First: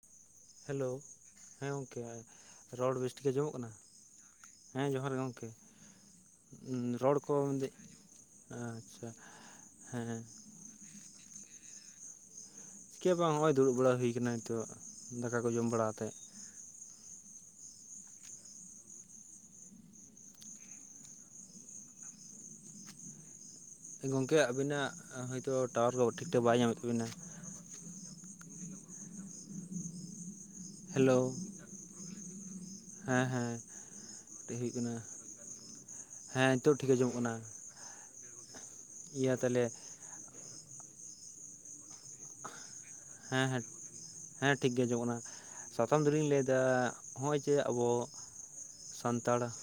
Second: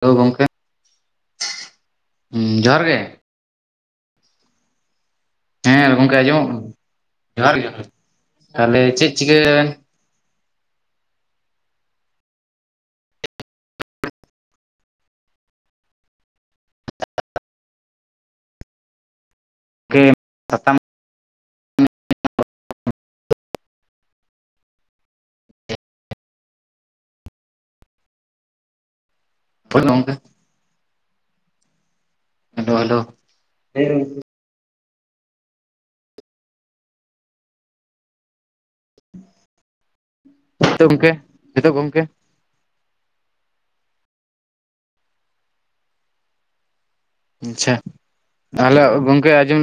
Hello ᱜᱚᱝᱠᱮ hello ᱦᱮᱸ ᱜᱚᱢᱠᱮ ᱨᱚᱲ ᱵᱮᱥᱴᱷᱤᱠ ᱜᱮ ᱟᱡᱚᱢᱚᱜ ᱠᱟᱱᱟ ᱦᱮᱸ ᱡᱚᱦᱟᱨ ᱜᱮ ᱜᱚᱝᱠᱮ ᱦᱮᱸ ᱜᱚᱝᱠᱮ ᱟᱸᱡᱚᱢᱚᱜ ᱨᱚᱲ ᱠᱚ ᱠᱟᱱᱟ ᱡᱚᱦᱟᱨ [inaudible] ᱫ ᱜᱮ ᱛᱟᱦᱚᱞᱮ ᱟᱪ ᱪᱷᱟ ᱪᱮᱫ ᱪᱤᱠᱟᱹ ᱦᱮᱸ ᱠᱮ ᱵᱟᱝ ᱱᱚᱜ ᱚᱭ ᱫᱩᱲᱩᱵ ᱵᱟᱲᱟ ᱦᱩᱭ ᱟᱠᱟᱱᱟᱭ ᱛᱚ ᱫᱟᱠᱟ ᱠᱚ ᱡᱚᱢ ᱵᱟᱲᱟ ᱦᱟᱛᱮ ᱜᱮ ᱥᱟᱛᱟᱢ ᱜᱚᱝᱠᱮ ᱟᱹᱵᱤᱱᱟᱜ ᱦᱚᱭᱛᱚ ᱴᱟᱣᱟᱨ ᱠᱚ ᱴᱷᱤᱠ ᱴᱷᱟᱠ ᱵᱟᱭ ᱧᱟᱢᱮᱫ ᱛᱟᱵᱤᱱᱟ [inaudible] ᱵᱠ [unintelligible] ᱦᱮᱞᱳ ᱦᱮᱞᱳ ᱦᱮᱞᱳ ᱦᱮᱸ ᱦᱮᱸ ᱠᱟᱹᱴᱤᱡ [unintelligible] ᱦᱩᱭᱩᱜ ᱠᱟᱱᱟ ᱦᱮᱸ ᱱᱤᱛᱚᱜ ᱴᱷᱤᱠ ᱟᱸᱡᱚᱢᱚᱜ ᱠᱟᱱᱟ ᱤᱭᱟᱹ ᱛᱟᱞᱮ ᱱᱤᱛᱚᱜ ᱜᱚᱝᱠᱮ ᱡᱤᱛᱚᱜ ᱜᱚᱝᱠᱮ ᱦᱮᱸ ᱦᱮᱸ ᱦᱮᱸ ᱴᱷᱤᱠ ᱜᱮ ᱟᱡᱚᱢᱚᱜ ᱠᱟᱱᱟ ᱥᱟᱛᱟᱢ ᱫᱚᱞᱤᱧ ᱞᱟᱹᱭ ᱮᱫᱟ ᱟᱪ ᱪᱷᱟ ᱛᱟᱦᱮᱞᱮ ᱥᱟᱱᱛᱟᱲ ᱟᱸᱡᱚᱢ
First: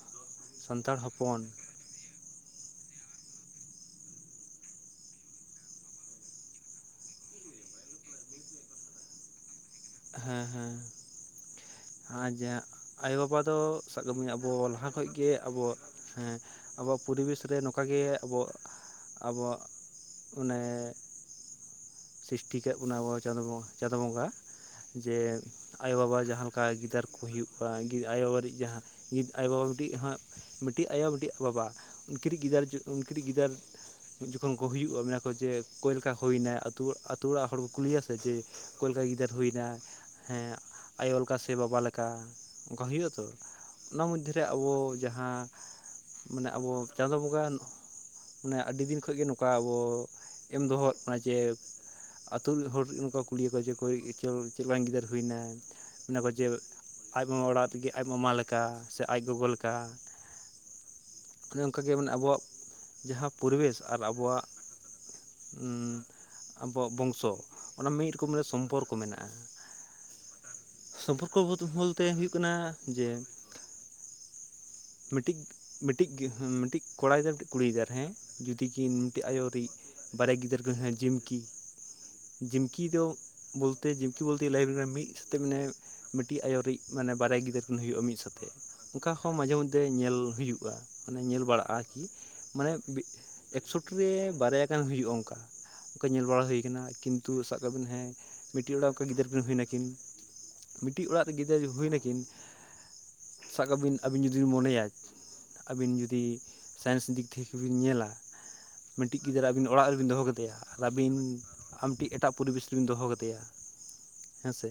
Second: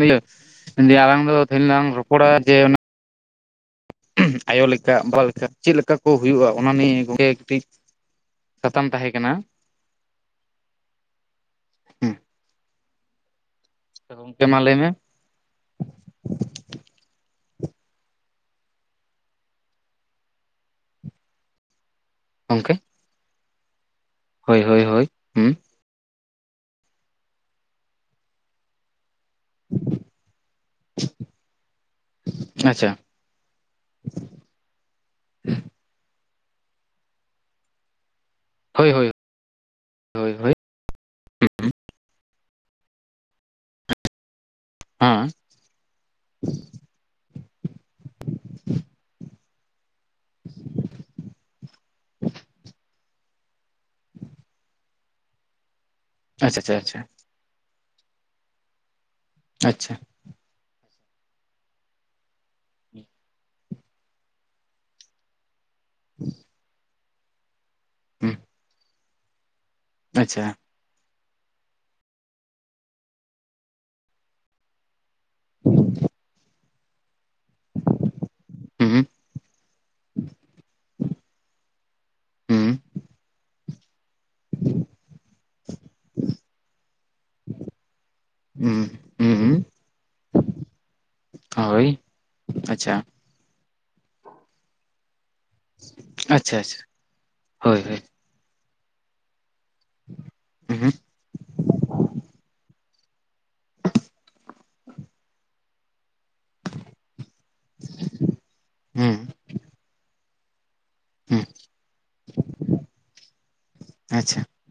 ᱥᱟᱱᱛᱟᱲ ᱟᱞᱟᱝ ᱫᱚ ᱦᱚᱯᱚᱱ ᱛᱮᱦᱮᱧ ᱞᱟᱝ ᱨᱚ ᱠᱚᱲᱟ ᱡᱮ [unintelligible] ᱟᱭᱳ ᱞᱮᱠᱟ ᱵᱟᱵᱟ ᱞᱮᱠᱟ ᱪᱮᱫ ᱞᱮᱠᱟ ᱠᱚ ᱦᱩᱭᱩᱜᱼᱟ ᱚᱱᱟ ᱱᱤᱭᱮ ᱜᱚᱝᱠᱮ ᱠᱟᱹᱴᱤᱡ ᱥᱟᱛᱟᱢ ᱛᱟᱦᱮᱸ ᱠᱟᱱᱟ ᱦᱮᱸ ᱦᱮᱸ ᱦᱮᱸ ᱟᱨᱮ ᱡᱮ ᱟᱭᱚᱵᱟᱵᱟ ᱫᱚ ᱥᱟᱵ ᱠᱟᱜ ᱢᱮᱧ ᱜᱚᱝᱠᱮ ᱢᱟ ᱟᱵᱚ ᱞᱟᱹᱭ ᱞᱟᱦᱟ ᱢᱮ ᱠᱷᱚᱡ ᱜᱮ ᱟᱵᱚ ᱦᱮᱸ ᱟᱵᱚᱣᱟᱜ ᱯᱚᱨᱤᱵᱮᱥ ᱨᱮ ᱱᱚᱝᱠᱟ ᱜᱮ ᱟᱵᱚ ᱟᱵᱚᱣᱟᱜ ᱢᱟᱱᱮ ᱥᱤᱨᱤᱥᱴᱤ ᱜᱚᱝᱠᱮ ᱠᱟᱜ ᱵᱚᱱᱟ ᱟᱵᱚ ᱪᱟᱸ ᱪᱟᱸᱫᱚ ᱵᱚᱸᱜᱟ ᱦᱳᱭ ᱦᱳᱭ ᱦᱳᱭ ᱡᱮ ᱦᱩᱸ ᱟᱭᱚᱼᱵᱟᱵᱟ ᱡᱟᱦᱟᱸ ᱚᱱᱠᱟ ᱜᱤᱫᱟᱹᱨ ᱠᱚ ᱦᱩᱭᱩᱜᱼᱟ ᱟᱭᱚᱼᱤᱡ ᱡᱟᱦᱟᱸ ᱟᱭᱳᱼᱵᱟᱵᱟ ᱢᱤᱫᱴᱤᱡ ᱢᱤᱫᱴᱤᱡ ᱟᱭᱳ ᱢᱤᱫᱴᱤᱡ ᱵᱟᱵᱟ ᱩᱱᱠᱤᱡ ᱜᱤᱫᱟᱹᱨ ᱟᱪᱪᱷᱟ ᱩᱱᱠᱴᱤᱡ ᱜᱤᱫᱟᱹᱨ ᱡᱚᱠᱷᱚᱱ ᱠᱚ ᱦᱩᱭᱩᱜᱼᱟ ᱢᱮ ᱠᱚ ᱡᱮ ᱚᱠᱚᱭ ᱞᱮᱠᱟ ᱦᱩᱭᱱᱟᱭᱛᱹ ᱚᱲᱟᱜ ᱦᱚᱲ ᱠᱚ ᱠᱩᱞᱭᱟ ᱥᱮ ᱡᱮ ᱦᱳᱭ ᱚᱠᱚᱭ [unintelligible] ᱞᱮᱠᱟ ᱦᱳᱭ ᱜᱤᱫᱟᱹᱨ ᱦᱩᱭᱱᱟ ᱦᱳᱭ ᱦᱮᱸ ᱦᱳᱭ ᱟᱭᱳ ᱚᱱᱠᱟ ᱥᱮ ᱦᱮᱸ ᱵᱟᱵᱟ ᱞᱮᱠᱟ ᱚᱱᱠᱟ ᱦᱩᱭᱩᱜᱼᱟ ᱛᱚ ᱚᱱᱟ ᱢᱚᱫᱽᱫᱷᱮᱨᱮ ᱟᱵᱚ ᱡᱟᱦᱟᱸ ᱢᱟᱱᱮ ᱟᱵᱚ ᱪᱟᱸᱫᱳ ᱵᱚᱸᱜᱟᱱ ᱢᱟᱱᱮ ᱟᱹᱰᱤ ᱫᱤᱱ ᱠᱷᱚᱱ ᱜᱮ ᱱᱚᱝᱠᱟ ᱟᱵᱚ ᱮᱢ ᱫᱚᱦᱚᱮᱫ ᱠᱟᱱᱟ ᱡᱮ ᱟᱛᱩ ᱨᱮᱱ ᱦᱚᱲ ᱱᱚᱝᱠᱟ ᱠᱩᱞᱤᱠᱚᱣᱟ ᱡᱮ ᱚᱠᱚᱭ ᱪᱮᱫ ᱵᱟᱝᱟᱱ ᱜᱤᱫᱟᱹᱨ ᱦᱩᱭᱱᱟᱭ ᱟᱪᱪᱷᱟ ᱟᱪᱪᱷᱟ ᱟᱪᱪᱷᱟ ᱟᱡ ᱵᱟᱵᱟ ᱚᱲᱟᱜ ᱛᱮᱜᱮ ᱟᱡ ᱢᱟᱢᱟ ᱞᱮᱠᱟ ᱥᱮ ᱟᱡ ᱜᱚᱜᱚ ᱞᱮᱠᱟ ᱟᱪᱪᱷᱟ ᱚᱱᱮ ᱚᱱᱠᱟᱜᱮ ᱢᱮ ᱟᱵᱚᱣᱟᱜ ᱡᱟᱦᱟᱸ ᱯᱚᱨᱤᱵᱮᱥ ᱟᱨ ᱟᱵᱚᱣᱟᱜ ᱟᱵᱚᱣᱟᱜ ᱵᱚᱝᱥᱚ ᱚᱱᱟ ᱢᱤᱫ ᱨᱚᱠᱚᱢ ᱦᱩᱸ ᱨᱮ ᱥᱚᱢᱯᱚᱨᱠᱚ ᱢᱮᱱᱟᱜᱼᱟ ᱟᱪᱪᱷᱟ ᱥᱚᱢᱯᱚᱨᱠᱚ ᱵᱚᱞᱛᱮ ᱦᱳ ᱠᱟᱱᱟ ᱡᱮ ᱢᱤᱫᱴᱤᱡ ᱢᱤᱫᱴᱤᱡ ᱢᱤᱫᱴᱤᱡ ᱠᱚᱲᱟ ᱜᱤᱫᱽᱹᱨᱟ ᱠᱩᱲᱤ ᱜᱤᱫᱟᱹᱨ ᱦᱮᱸ ᱡᱩᱫᱤ ᱠᱤ ᱦᱩᱸ ᱢᱤᱫᱴᱮᱱ ᱟᱭᱳᱤᱡ ᱵᱟᱨᱭᱟ ᱜᱤᱫᱟᱹᱨ ᱠᱚ ᱡᱤᱢᱠᱤ ᱦᱩᱸ ᱡᱷᱤᱢᱠᱤ ᱫᱚ ᱵᱚᱞᱛᱮ ᱡᱷᱤᱢᱠᱤ ᱵᱚᱞᱛᱮ ᱞᱟᱭᱵᱨᱮᱨᱤ ᱨᱮ ᱢᱤᱫ ᱥᱟᱛᱮᱜ ᱢᱟᱱᱮ ᱢᱤᱫᱴᱤᱡ ᱟᱭᱳᱤᱡ ᱢᱟᱱᱮ ᱵᱟᱨᱭᱟ ᱜᱤᱫᱟᱹᱨᱤᱱ ᱦᱩᱭᱩᱜᱼᱟ ᱢᱤᱫ ᱥᱟᱛᱮᱜ ᱦᱩᱸ ᱚᱱᱠᱟ ᱦᱚᱸ ᱢᱟᱡᱷᱮ ᱦᱩᱸ ᱢᱚᱫᱽᱫᱷᱮ ᱧᱮᱞ ᱦᱩᱭᱩᱜᱼᱟ ᱢᱟᱱᱮ ᱧᱮᱞ ᱵᱟᱲᱟᱜᱼᱟ ᱦᱳᱭ ᱠᱤ ᱢᱟᱱᱮ ᱟᱪᱪᱷᱟ ᱮᱠᱥᱚᱴᱤ ᱨᱮ ᱵᱟᱨᱭᱟ ᱟᱠᱟᱱ ᱦᱩᱭᱩᱜᱼᱟ ᱚᱱᱠᱟ ᱚᱱᱠᱟ ᱧᱮᱞ ᱵᱟᱲᱟ ᱟᱪᱪᱷᱟ ᱦᱩᱭ ᱠᱟᱱᱟ ᱟᱪᱪᱷᱟ ᱠᱤᱱᱛᱩ ᱥᱟᱵ ᱠᱟᱜ ᱦᱳᱭ ᱵᱤᱱ ᱦᱳᱭ ᱦᱮᱸ ᱢᱤᱫᱴᱤᱡ ᱚᱲᱟᱜ ᱚᱱᱠᱟ ᱜᱤᱫᱟᱹᱨ ᱠᱤᱱ ᱦᱩᱭ ᱱᱟᱠᱤᱱ ᱦᱩᱸ ᱢᱤᱫᱴᱤᱡ ᱚᱲᱟᱜ ᱨᱮ ᱜᱤᱫᱽᱨᱟᱹ ᱦᱩᱭ ᱱᱟᱠᱤᱱ ᱥᱟᱵ ᱟᱹᱵᱤᱱ ᱟᱹᱵᱤᱱ ᱡᱩᱫᱤᱵᱤᱱ ᱢᱚᱱᱮᱭᱟ ᱟᱹᱵᱤᱱ ᱡᱩᱫᱤ ᱥᱟᱭᱮᱱᱥ ᱫᱤᱠ ᱛᱷᱮᱠᱮ ᱵᱤᱱ ᱧᱮᱞᱟ ᱦᱩᱸ ᱢᱤᱫᱴᱤᱡ ᱜᱤᱫᱟᱹᱨᱟᱹ ᱟᱵᱤᱱ ᱚᱲᱟᱜ ᱨᱮᱵᱤᱱ ᱫᱚᱦᱚ ᱠᱟᱫᱮᱭᱟ ᱟᱨ ᱟᱹᱵᱤᱱ ᱦᱩᱸ ᱟᱢ ᱴᱮᱱ ᱮᱴᱟᱜ ᱯᱚᱨᱤᱵᱮᱥ ᱨᱮᱵᱤᱱ ᱫᱚᱦᱚ ᱠᱟᱫᱮᱭᱟ ᱟᱪᱪᱷᱟ ᱦᱮᱸ ᱥᱮ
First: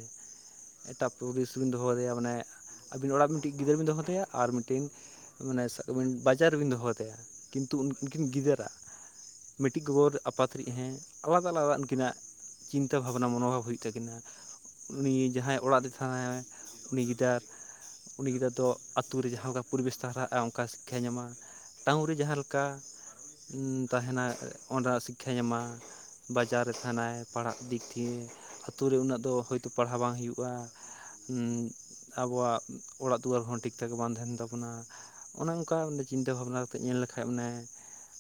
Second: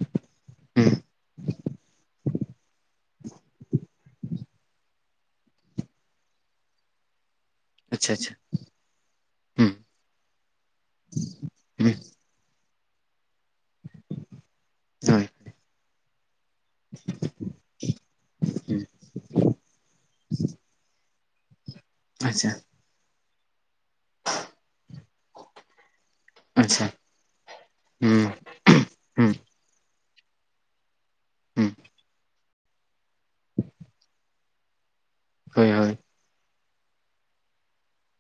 ᱦᱩᱸ ᱮᱴᱟ ᱯᱚᱨᱤᱥ ᱵᱤᱱ ᱫᱚᱦᱚ ᱟᱫᱮᱭᱟ ᱢᱟᱱᱮ ᱟᱹᱵᱤᱱ ᱚᱲᱟᱜ ᱢᱤᱫᱴᱮᱱ ᱜᱤᱫᱽᱟᱹᱨᱟᱹ ᱵᱤᱱ ᱫᱚᱦᱚ ᱟᱫᱮᱭᱟ ᱟᱨ ᱢᱤᱫᱴᱤᱱ ᱢᱟᱱᱮᱵᱤᱱ ᱵᱟᱡᱟᱨ ᱨᱮᱵᱤᱱ ᱫᱚᱦᱚ ᱠᱮᱫᱮᱭᱟ ᱠᱤᱱᱛᱩ ᱟᱪᱪᱷᱟ ᱩᱱᱠᱤᱱ ᱟᱪᱪᱷᱟ ᱜᱤᱫᱟᱹᱨᱟᱜ ᱦᱩᱸ ᱢᱤᱫᱴᱤᱡ ᱜᱚᱜᱚᱨ ᱟᱯᱟᱛ ᱨᱮᱱᱤᱡ ᱦᱮᱸ ᱟᱞᱟᱫᱟ ᱟᱞᱟᱫᱟ ᱦᱩᱸ ᱩᱱᱠᱤ ᱪᱤᱱᱛᱟ ᱵᱷᱟᱵᱽᱱᱟ ᱢᱚᱱᱚᱵᱷᱟᱵᱽ ᱦᱩᱭᱩᱜ-ᱟ ᱛᱟᱹᱠᱤᱱᱟ ᱦᱳᱭ ᱩᱱᱤ ᱡᱟᱦᱟᱸᱭ ᱚᱲᱟᱜ ᱨᱮ ᱛᱟᱦᱮᱱᱟ ᱩᱱᱤ ᱜᱤᱫᱟᱹᱨ ᱩᱱᱤ ᱜᱤᱫᱽᱨᱟᱹ ᱫᱚ ᱦᱩᱸ ᱟᱛᱳ ᱨᱮ ᱡᱟᱦᱟᱸᱠᱟ ᱯᱚᱨᱤᱵᱮᱥ ᱛᱚ ᱦᱟᱨᱟᱜᱼᱟ ᱚᱱᱠᱟ ᱥᱤᱠᱠᱷᱟᱭ ᱧᱟᱢᱟ ᱴᱟᱣᱩᱱ ᱨᱮ ᱟᱪᱪᱷᱟ ᱡᱟᱦᱟᱸᱮᱠᱟ ᱛᱟᱦᱮᱱᱟ ᱚᱸᱱᱟᱜ ᱥᱤᱠᱠᱷᱟ ᱧᱟᱢᱟ ᱵᱟᱡᱟᱨ ᱨᱮ ᱟᱪᱪᱷᱟ ᱛᱟᱦᱮᱱᱟᱭ ᱯᱟᱲᱦᱟᱜ ᱫᱤᱠ ᱫᱤᱭᱮ ᱦᱩᱸ ᱟᱛᱳ ᱨᱮ ᱩᱱᱟᱹᱜ ᱦᱩᱸ ᱫᱚ ᱦᱳᱭᱛᱳ ᱯᱟᱲᱦᱟᱣ ᱵᱟᱝ ᱦᱩᱭᱩᱜᱼᱟ ᱦᱩᱸ ᱟᱵᱚᱣᱟᱜ ᱚᱲᱟᱜ ᱫᱩᱣᱟᱹᱨ ᱦᱚᱸ ᱴᱷᱤᱠ ᱴᱷᱟᱠ ᱵᱟᱝ ᱛᱟᱦᱮᱱ ᱛᱟᱵᱚᱱᱟ ᱚᱱᱮ ᱦᱳᱭ ᱚᱱᱠᱟ ᱦᱳᱭ ᱪᱤᱱᱛᱟᱹ ᱵᱷᱟᱵᱱᱟ ᱠᱟᱛᱮᱫ ᱧᱮᱞ ᱞᱮᱠᱷᱟᱡ ᱢᱟᱱᱮ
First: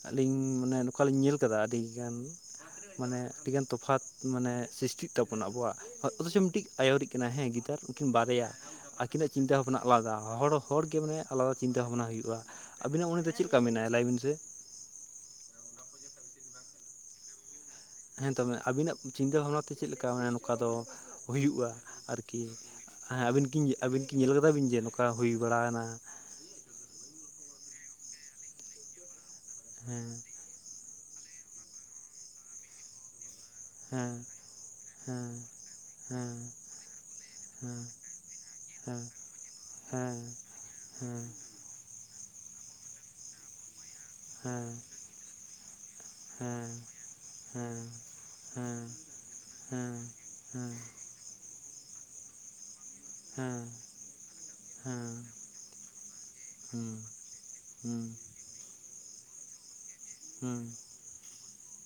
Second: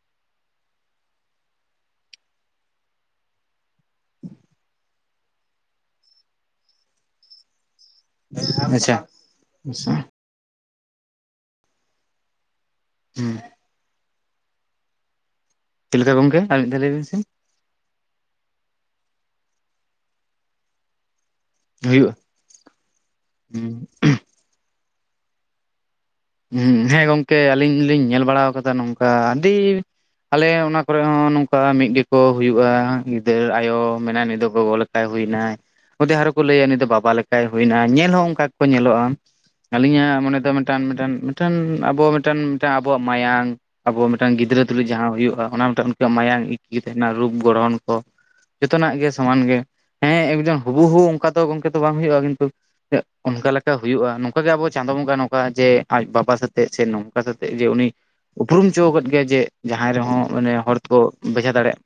ᱟᱹᱞᱤᱧ ᱢᱟᱱᱮ ᱱᱚᱝᱠᱟᱞᱤᱧ ᱧᱮᱞ ᱟᱠᱟᱫᱟ ᱟᱹᱰᱤ ᱜᱟᱱ ᱢᱟᱱᱮ ᱟᱹᱰᱤᱜᱟᱱ ᱛᱚᱯᱷᱟᱛ ᱢᱟᱱᱮ ᱥᱨᱤᱥᱴᱤᱜ ᱛᱟᱵᱚᱱᱟ ᱟᱵᱚᱣᱟᱜ ᱚᱛᱷᱚᱪᱚ ᱢᱤᱫᱴᱤᱡ ᱟᱭᱩᱨᱤᱜ ᱠᱟᱱᱟᱭ ᱦᱮᱸ ᱜᱤᱫᱟᱹᱨ ᱩᱱᱠᱤᱱ ᱵᱟᱨᱮᱭᱟ ᱟᱪᱪᱷᱟ ᱟᱠᱤᱱᱟᱜ ᱪᱤᱱᱛᱟᱹ ᱦᱩᱸ ᱵᱷᱟᱵᱱᱟ ᱪᱮᱫ ᱟᱞᱟᱫᱟ ᱦᱚᱲ ᱦᱚᱲᱜᱮ ᱢᱟᱱᱮ ᱟᱞᱟᱫᱟ ᱪᱤᱱᱛᱟᱹ ᱵᱷᱟᱵᱽᱱᱟ ᱦᱩᱭᱩᱜᱼᱟ ᱟᱹᱵᱤᱱᱟᱜ ᱩᱱᱚᱱ ᱫᱚ ᱪᱮᱫ ᱞᱮᱠᱟ ᱢᱮᱱᱟᱭᱟ ᱞᱟᱹᱭᱵᱤᱱ ᱥᱮ ᱪᱮᱫ ᱞᱮᱠᱟ ᱜᱚᱝᱠᱮ ᱟᱨ ᱢᱤᱫ ᱫᱷᱟᱣ ᱞᱟᱹᱭ ᱵᱤᱱ ᱥᱮ ᱦᱮᱸ ᱛᱚᱵᱮ ᱟᱵᱤᱱᱟᱜ ᱪᱤᱱᱛᱟᱹ ᱵᱷᱟᱵᱽᱱᱟᱛᱮ ᱪᱮᱫ ᱞᱮᱠᱟ ᱢᱟᱱᱮ ᱱᱚᱝᱠᱟ ᱫᱚ ᱦᱩᱭᱩᱜᱼᱟ ᱦᱩᱭᱩᱜᱼᱟ ᱟᱨᱠᱤ ᱠᱤ ᱦᱮ ᱟᱹᱵᱤᱱ ᱠᱤᱱ ᱦᱩᱸ ᱟᱹᱵᱤᱱ ᱠᱤᱱ ᱧᱮᱞ ᱟᱠᱟᱫᱟ ᱵᱤᱱ ᱡᱮ ᱱᱚᱝᱠᱟ ᱦᱩᱭ ᱵᱟᱲᱟᱱᱟ ᱦᱮᱸ ᱜᱚᱝᱠᱮ ᱟᱹᱞᱤᱧ ᱞᱤᱧ ᱧᱮᱞ ᱵᱟᱲᱟ ᱟᱠᱟᱫᱟ ᱱᱚᱝᱠᱟ ᱟᱹᱰᱤ ᱦᱮᱸ ᱟᱞᱮ ᱚᱱᱟ ᱠᱚᱨᱮ ᱦᱚᱸ ᱱᱚᱝᱠᱟ ᱢᱤᱫ ᱜᱮᱠᱚ ᱦᱩᱭᱩᱜᱼᱟ ᱜᱤᱫᱟᱹᱨ ᱟᱭᱳ ᱢᱮᱱᱟᱭ ᱦᱮᱸ ᱩᱱᱤᱤᱫ ᱫᱚ ᱜᱚᱜᱚ ᱞᱮᱠᱟᱭ ᱦᱮᱸ ᱦᱩᱭᱱᱟᱭ ᱚᱫᱮ ᱦᱮᱸ ᱟᱨᱚᱸ ᱠᱚ ᱞᱟᱹᱭᱟ ᱩᱱᱤ ᱫᱚ ᱵᱟᱵᱟ ᱞᱮᱠᱟᱭ ᱦᱩᱭᱱᱟ ᱦᱮᱸ ᱧᱮᱞ ᱦᱚᱸ ᱚᱱᱠᱟ ᱜᱮᱠᱚ ᱦᱮᱸ ᱦᱮᱸ ᱧᱮᱞᱚᱜᱼᱟ ᱟᱹᱞᱤᱧᱟᱜ ᱦᱮᱸ ᱢᱚᱱᱮ ᱫᱚ ᱢᱤᱫᱴᱟᱝ ᱦᱮᱸ ᱦᱮᱸ ᱢᱤᱫᱴᱟᱝ ᱠᱷᱟᱱ ᱟᱵᱚ ᱢᱤᱫᱴᱟᱝ ᱢᱤᱫᱴᱟᱝ ᱟᱵᱚᱣᱟᱜ ᱢᱟᱭᱟᱢ ᱟᱵᱚ ᱢᱤᱫᱴᱟᱝ ᱜᱤᱫᱽᱨᱟᱹ ᱦᱮᱸ ᱛᱩᱞᱩᱡ ᱡᱟᱦᱟᱸ ᱦᱩᱭᱩᱜᱼᱟ ᱚᱱᱟ ᱢᱤᱫᱴᱟᱝ ᱢᱟᱭᱟᱢ ᱤᱠᱤᱜᱮ ᱦᱮᱸ ᱛᱟᱦᱮᱱᱟ ᱨᱩᱯ ᱜᱚᱲᱦᱚᱱ ᱠᱚ ᱡᱚᱛᱚᱱᱟᱜ ᱜᱮ ᱥᱟᱢᱟᱱ ᱜᱮ ᱦᱮᱸ ᱮᱠᱫᱚᱢ ᱦᱩᱵᱩᱦᱩ ᱚᱱᱠᱟ ᱜᱚᱝᱠᱮ ᱛᱚ ᱵᱟᱝ ᱦᱩᱭᱩᱜᱼᱟ ᱠᱤᱱᱛᱩ ᱦᱮᱸ ᱚᱱᱠᱟ ᱦᱮᱸ ᱦᱮᱸ ᱞᱮᱠᱟ ᱦᱩᱭᱩᱜᱼᱟ ᱱᱚᱝᱠᱟ ᱜᱮ ᱟᱵᱚ ᱪᱟᱸᱫᱳ ᱵᱚᱸᱜᱟ ᱱᱚᱝᱠᱟ ᱡᱮ ᱟᱡ ᱵᱟᱵᱟ ᱥᱟᱛᱮᱜ ᱥᱮ ᱦᱩᱸ ᱱᱚᱝᱠᱟ ᱥᱟᱛᱮᱜ ᱡᱮ ᱩᱱᱤ ᱦᱩᱸ ᱩᱯᱨᱩᱢ ᱦᱚᱪᱚ ᱟᱠᱟᱫ ᱜᱮᱟᱭ ᱡᱮ ᱡᱟᱦᱟᱸᱭ ᱨᱮᱦᱚᱸ ᱢᱟᱱᱮ ᱦᱩᱸ ᱦᱚᱲᱠᱚ ᱵᱷᱮᱡᱟ ᱫᱟᱲᱮᱭᱟᱜ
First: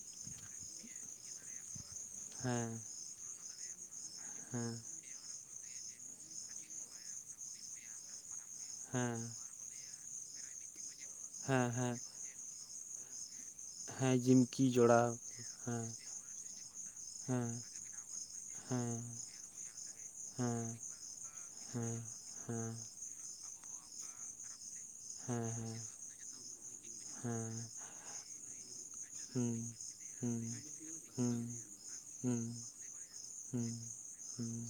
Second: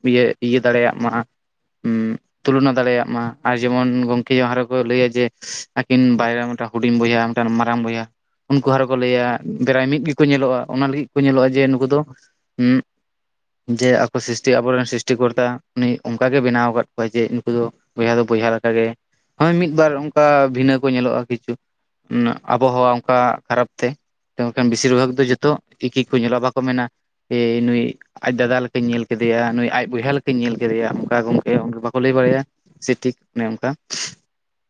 ᱤᱭᱟᱹ ᱫᱟᱲᱮᱭᱟᱜ ᱢᱟ ᱦᱮᱸ ᱛᱩᱞᱚᱱᱟ ᱫᱟᱲᱮᱭᱟᱜ ᱢᱟ ᱟᱨ ᱡᱮᱢᱚᱱ ᱜᱚᱢᱠᱮ ᱡᱟᱦᱟ ᱨᱮᱠᱚ ᱦᱮᱸ ᱞᱟᱹᱭᱟ ᱡᱮ ᱟᱹᱠᱤᱱ ᱵᱟᱭᱨᱮ ᱢᱤᱫᱴᱟᱝ ᱦᱩᱰᱤᱧ ᱵᱚᱭᱦᱟ ᱢᱤᱫᱴᱟᱝ ᱢᱟᱨᱟᱝ ᱵᱚᱭᱦᱟ ᱟᱨ ᱠᱚ ᱦᱮᱸ ᱞᱟᱹᱭᱟ ᱯᱨᱟᱭ ᱢᱤᱫ ᱜᱮᱠᱚ ᱧᱮᱞᱚᱜᱼᱟ ᱚᱱᱟ ᱞᱟᱹᱜᱤᱫ ᱠᱚ ᱧᱮᱞᱚᱜᱼᱟ ᱡᱮ ᱦᱮᱸ ᱱᱩᱠᱩ ᱦᱮᱸ ᱫᱚ ᱡᱮ ᱦᱮᱸ ᱟᱠᱚ ᱥᱨᱤᱥᱴᱤ ᱡᱤᱢᱠᱤ ᱟᱵᱚᱨᱮᱱ ᱡᱚᱲᱟᱣ ᱥᱨᱤᱥᱴᱤ ᱠᱚᱨᱛᱟ ᱦᱮᱸ ᱩᱱᱤ ᱚᱱᱠᱟᱜ ᱜᱮ ᱵᱮᱱᱟᱣ ᱟᱠᱟᱫ ᱠᱚᱣᱟᱟᱭ ᱡᱮ ᱩᱱᱠᱩ ᱦᱮᱸ ᱫᱚ ᱵᱚᱭᱦᱟ ᱫᱚ ᱵᱚᱭᱦᱟ ᱜᱮ ᱦᱮᱸ ᱦᱳᱭ ᱢᱤᱫᱵᱟᱨ ᱚᱱᱠᱟ ᱦᱮᱸ ᱵᱷᱤᱱᱟᱹ ᱠᱚ ᱧᱮᱞᱚᱜᱼᱟ ᱠᱤᱪᱷᱩ ᱦᱮᱸ ᱦᱮᱸ ᱟᱵᱚᱦᱟᱣᱟ ᱚᱱᱠᱟ ᱠᱷᱟᱨᱟᱯ ᱛᱮᱠᱷᱟᱱ ᱵᱮᱥᱤᱨ ᱵᱷᱟᱜᱽ ᱫᱚ ᱦᱮᱸ ᱡᱚᱛᱚ ᱦᱮᱸ ᱛᱤᱠᱤ ᱠᱚ ᱧᱮᱞᱚᱜᱼᱟ ᱵᱟᱠᱚ ᱢᱮᱱᱟ ᱦᱮᱸ ᱱᱩᱭ ᱟᱡ ᱫᱟᱫᱟ ᱞᱮᱠᱟᱧ ᱧᱮᱞ ᱠᱮᱫᱮᱭᱟ ᱦᱩᱸ ᱱᱩᱭ ᱟᱡ ᱵᱚᱭᱦᱟ ᱞᱮᱠᱟᱧ ᱦᱩᱸ ᱧᱮᱞ ᱠᱮᱫᱮᱭᱟ ᱚᱱᱠᱟ ᱦᱩᱸ ᱜᱚᱝᱠᱮ ᱵᱟᱠᱚ ᱞᱟᱹᱭ ᱵᱟᱲᱟᱭᱟ ᱦᱩᱸ ᱥᱮᱴᱷᱤᱠ ᱠᱟᱱᱟᱜ ᱚᱱᱠᱟ ᱦᱩᱸ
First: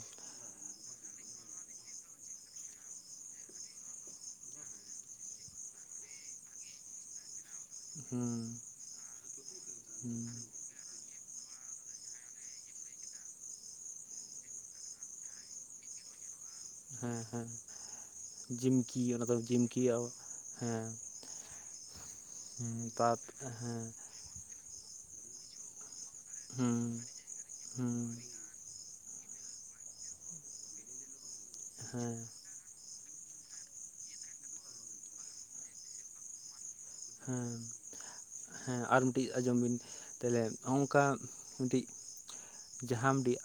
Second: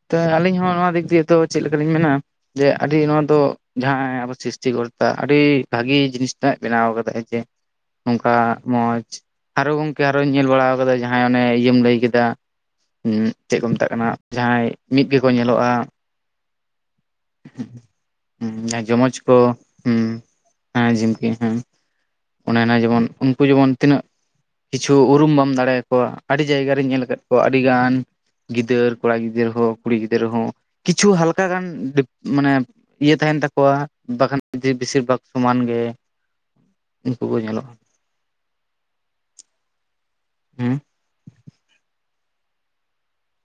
ᱛᱚ ᱟᱹᱞᱤᱧ ᱦᱚᱸ ᱱᱚᱣᱟ ᱫᱤᱠ ᱫᱤᱭᱮ ᱛᱚ ᱪᱮᱫ ᱞᱮᱠᱟᱞᱤᱧ ᱢᱮᱱᱟ ᱡᱮ ᱟᱹᱰᱤ ᱱᱚᱣᱟ ᱫᱚ ᱡᱟᱦᱟᱸᱭ ᱟᱵᱚ ᱥᱨᱤᱥᱴᱤᱠᱚᱨᱛᱟ ᱟᱹᱰᱤ ᱵᱷᱟᱜᱤ ᱡᱤᱱᱤᱥ ᱴᱟᱜ ᱵᱮᱱᱟᱣ ᱟᱠᱟᱫᱟᱭ ᱡᱮ ᱦᱩᱸ ᱱᱚᱝᱠᱟ ᱦᱩᱸ ᱢᱚᱸᱡᱽ ᱟᱨᱚ ᱜᱚᱝᱠᱮ ᱦᱩᱸ ᱟᱨᱚᱧ ᱧᱮᱞ ᱵᱟᱲᱟ ᱠᱟᱫᱟ ᱡᱟᱦᱟᱸᱭ ᱚᱱᱮ ᱤᱭᱟᱹᱢ ᱞᱟᱹᱭ ᱠᱮᱫᱟ ᱪᱮᱫ ᱠᱚ ᱢᱮᱛᱟᱜ ᱠᱟᱱᱟ ᱡᱟᱦᱟᱸᱭ ᱢᱤᱫ ᱜᱮᱠᱚ ᱧᱮᱞᱚᱜᱼᱟ ᱦᱮᱸ ᱦᱮᱸ ᱦᱮᱸ ᱟᱨ ᱡᱤᱢᱠᱤ ᱡᱚᱢᱚᱡᱽ ᱚᱱᱟ ᱠᱚ ᱫᱚ ᱡᱤᱢᱠᱤ ᱦᱮᱸ ᱦᱮᱸ ᱡᱷᱤᱢᱠᱤ ᱦᱮᱸ ᱚᱱᱮ ᱡᱮᱢᱚᱱ ᱛᱟᱨ ᱩᱱᱠᱩ ᱡᱮᱢᱚᱱ ᱦᱮᱸ ᱛᱤᱱᱟᱹᱜ ᱠᱤᱪᱷᱩ ᱩᱨᱩᱢ ᱵᱟᱢ ᱫᱟᱲᱮᱭᱟᱠᱚᱣᱟ ᱟᱹᱰᱤ ᱡᱟᱭᱜᱟ ᱦᱩᱸ ᱨᱤᱧ ᱧᱮᱞ ᱟᱠᱟᱫ ᱠᱚᱣᱟ ᱟᱹᱰᱤᱜᱟᱱ ᱦᱩᱸ ᱜᱤᱫᱟᱹᱨ ᱠᱚᱲᱟ ᱜᱤᱫᱟᱹᱨ ᱦᱚᱸ ᱠᱩᱲᱤ ᱜᱤᱫᱟᱹᱨᱟᱹ ᱦᱚᱸ ᱠᱤᱪᱷᱩ ᱦᱟᱞᱠᱟ ᱜᱟᱱ ᱦᱮᱸ ᱢᱟᱱᱮ ᱤᱭᱟᱹ ᱛᱟᱦᱮᱱ ᱛᱟᱠᱚᱣᱟ ᱵᱟᱠᱷᱟᱱ ᱡᱤ ᱵᱮᱥᱤᱨ ᱵᱷᱟᱜᱽ ᱥᱚᱢᱟᱱ ᱜᱮ ᱩᱱᱠᱩ ᱠᱚ ᱦᱩᱸ ᱧᱮᱞᱚᱜᱼᱟ ᱦᱮᱸ ᱟᱨ ᱢᱤᱫᱴᱤᱡ ᱟᱸᱡᱚᱢ ᱵᱤᱱ ᱛᱟᱦᱚᱞᱮ ᱦᱩᱸ ᱱᱚᱝᱠᱟ ᱢᱤᱫᱴᱤᱡ ᱡᱟᱦᱟᱸ ᱢᱤᱫᱴᱤᱡ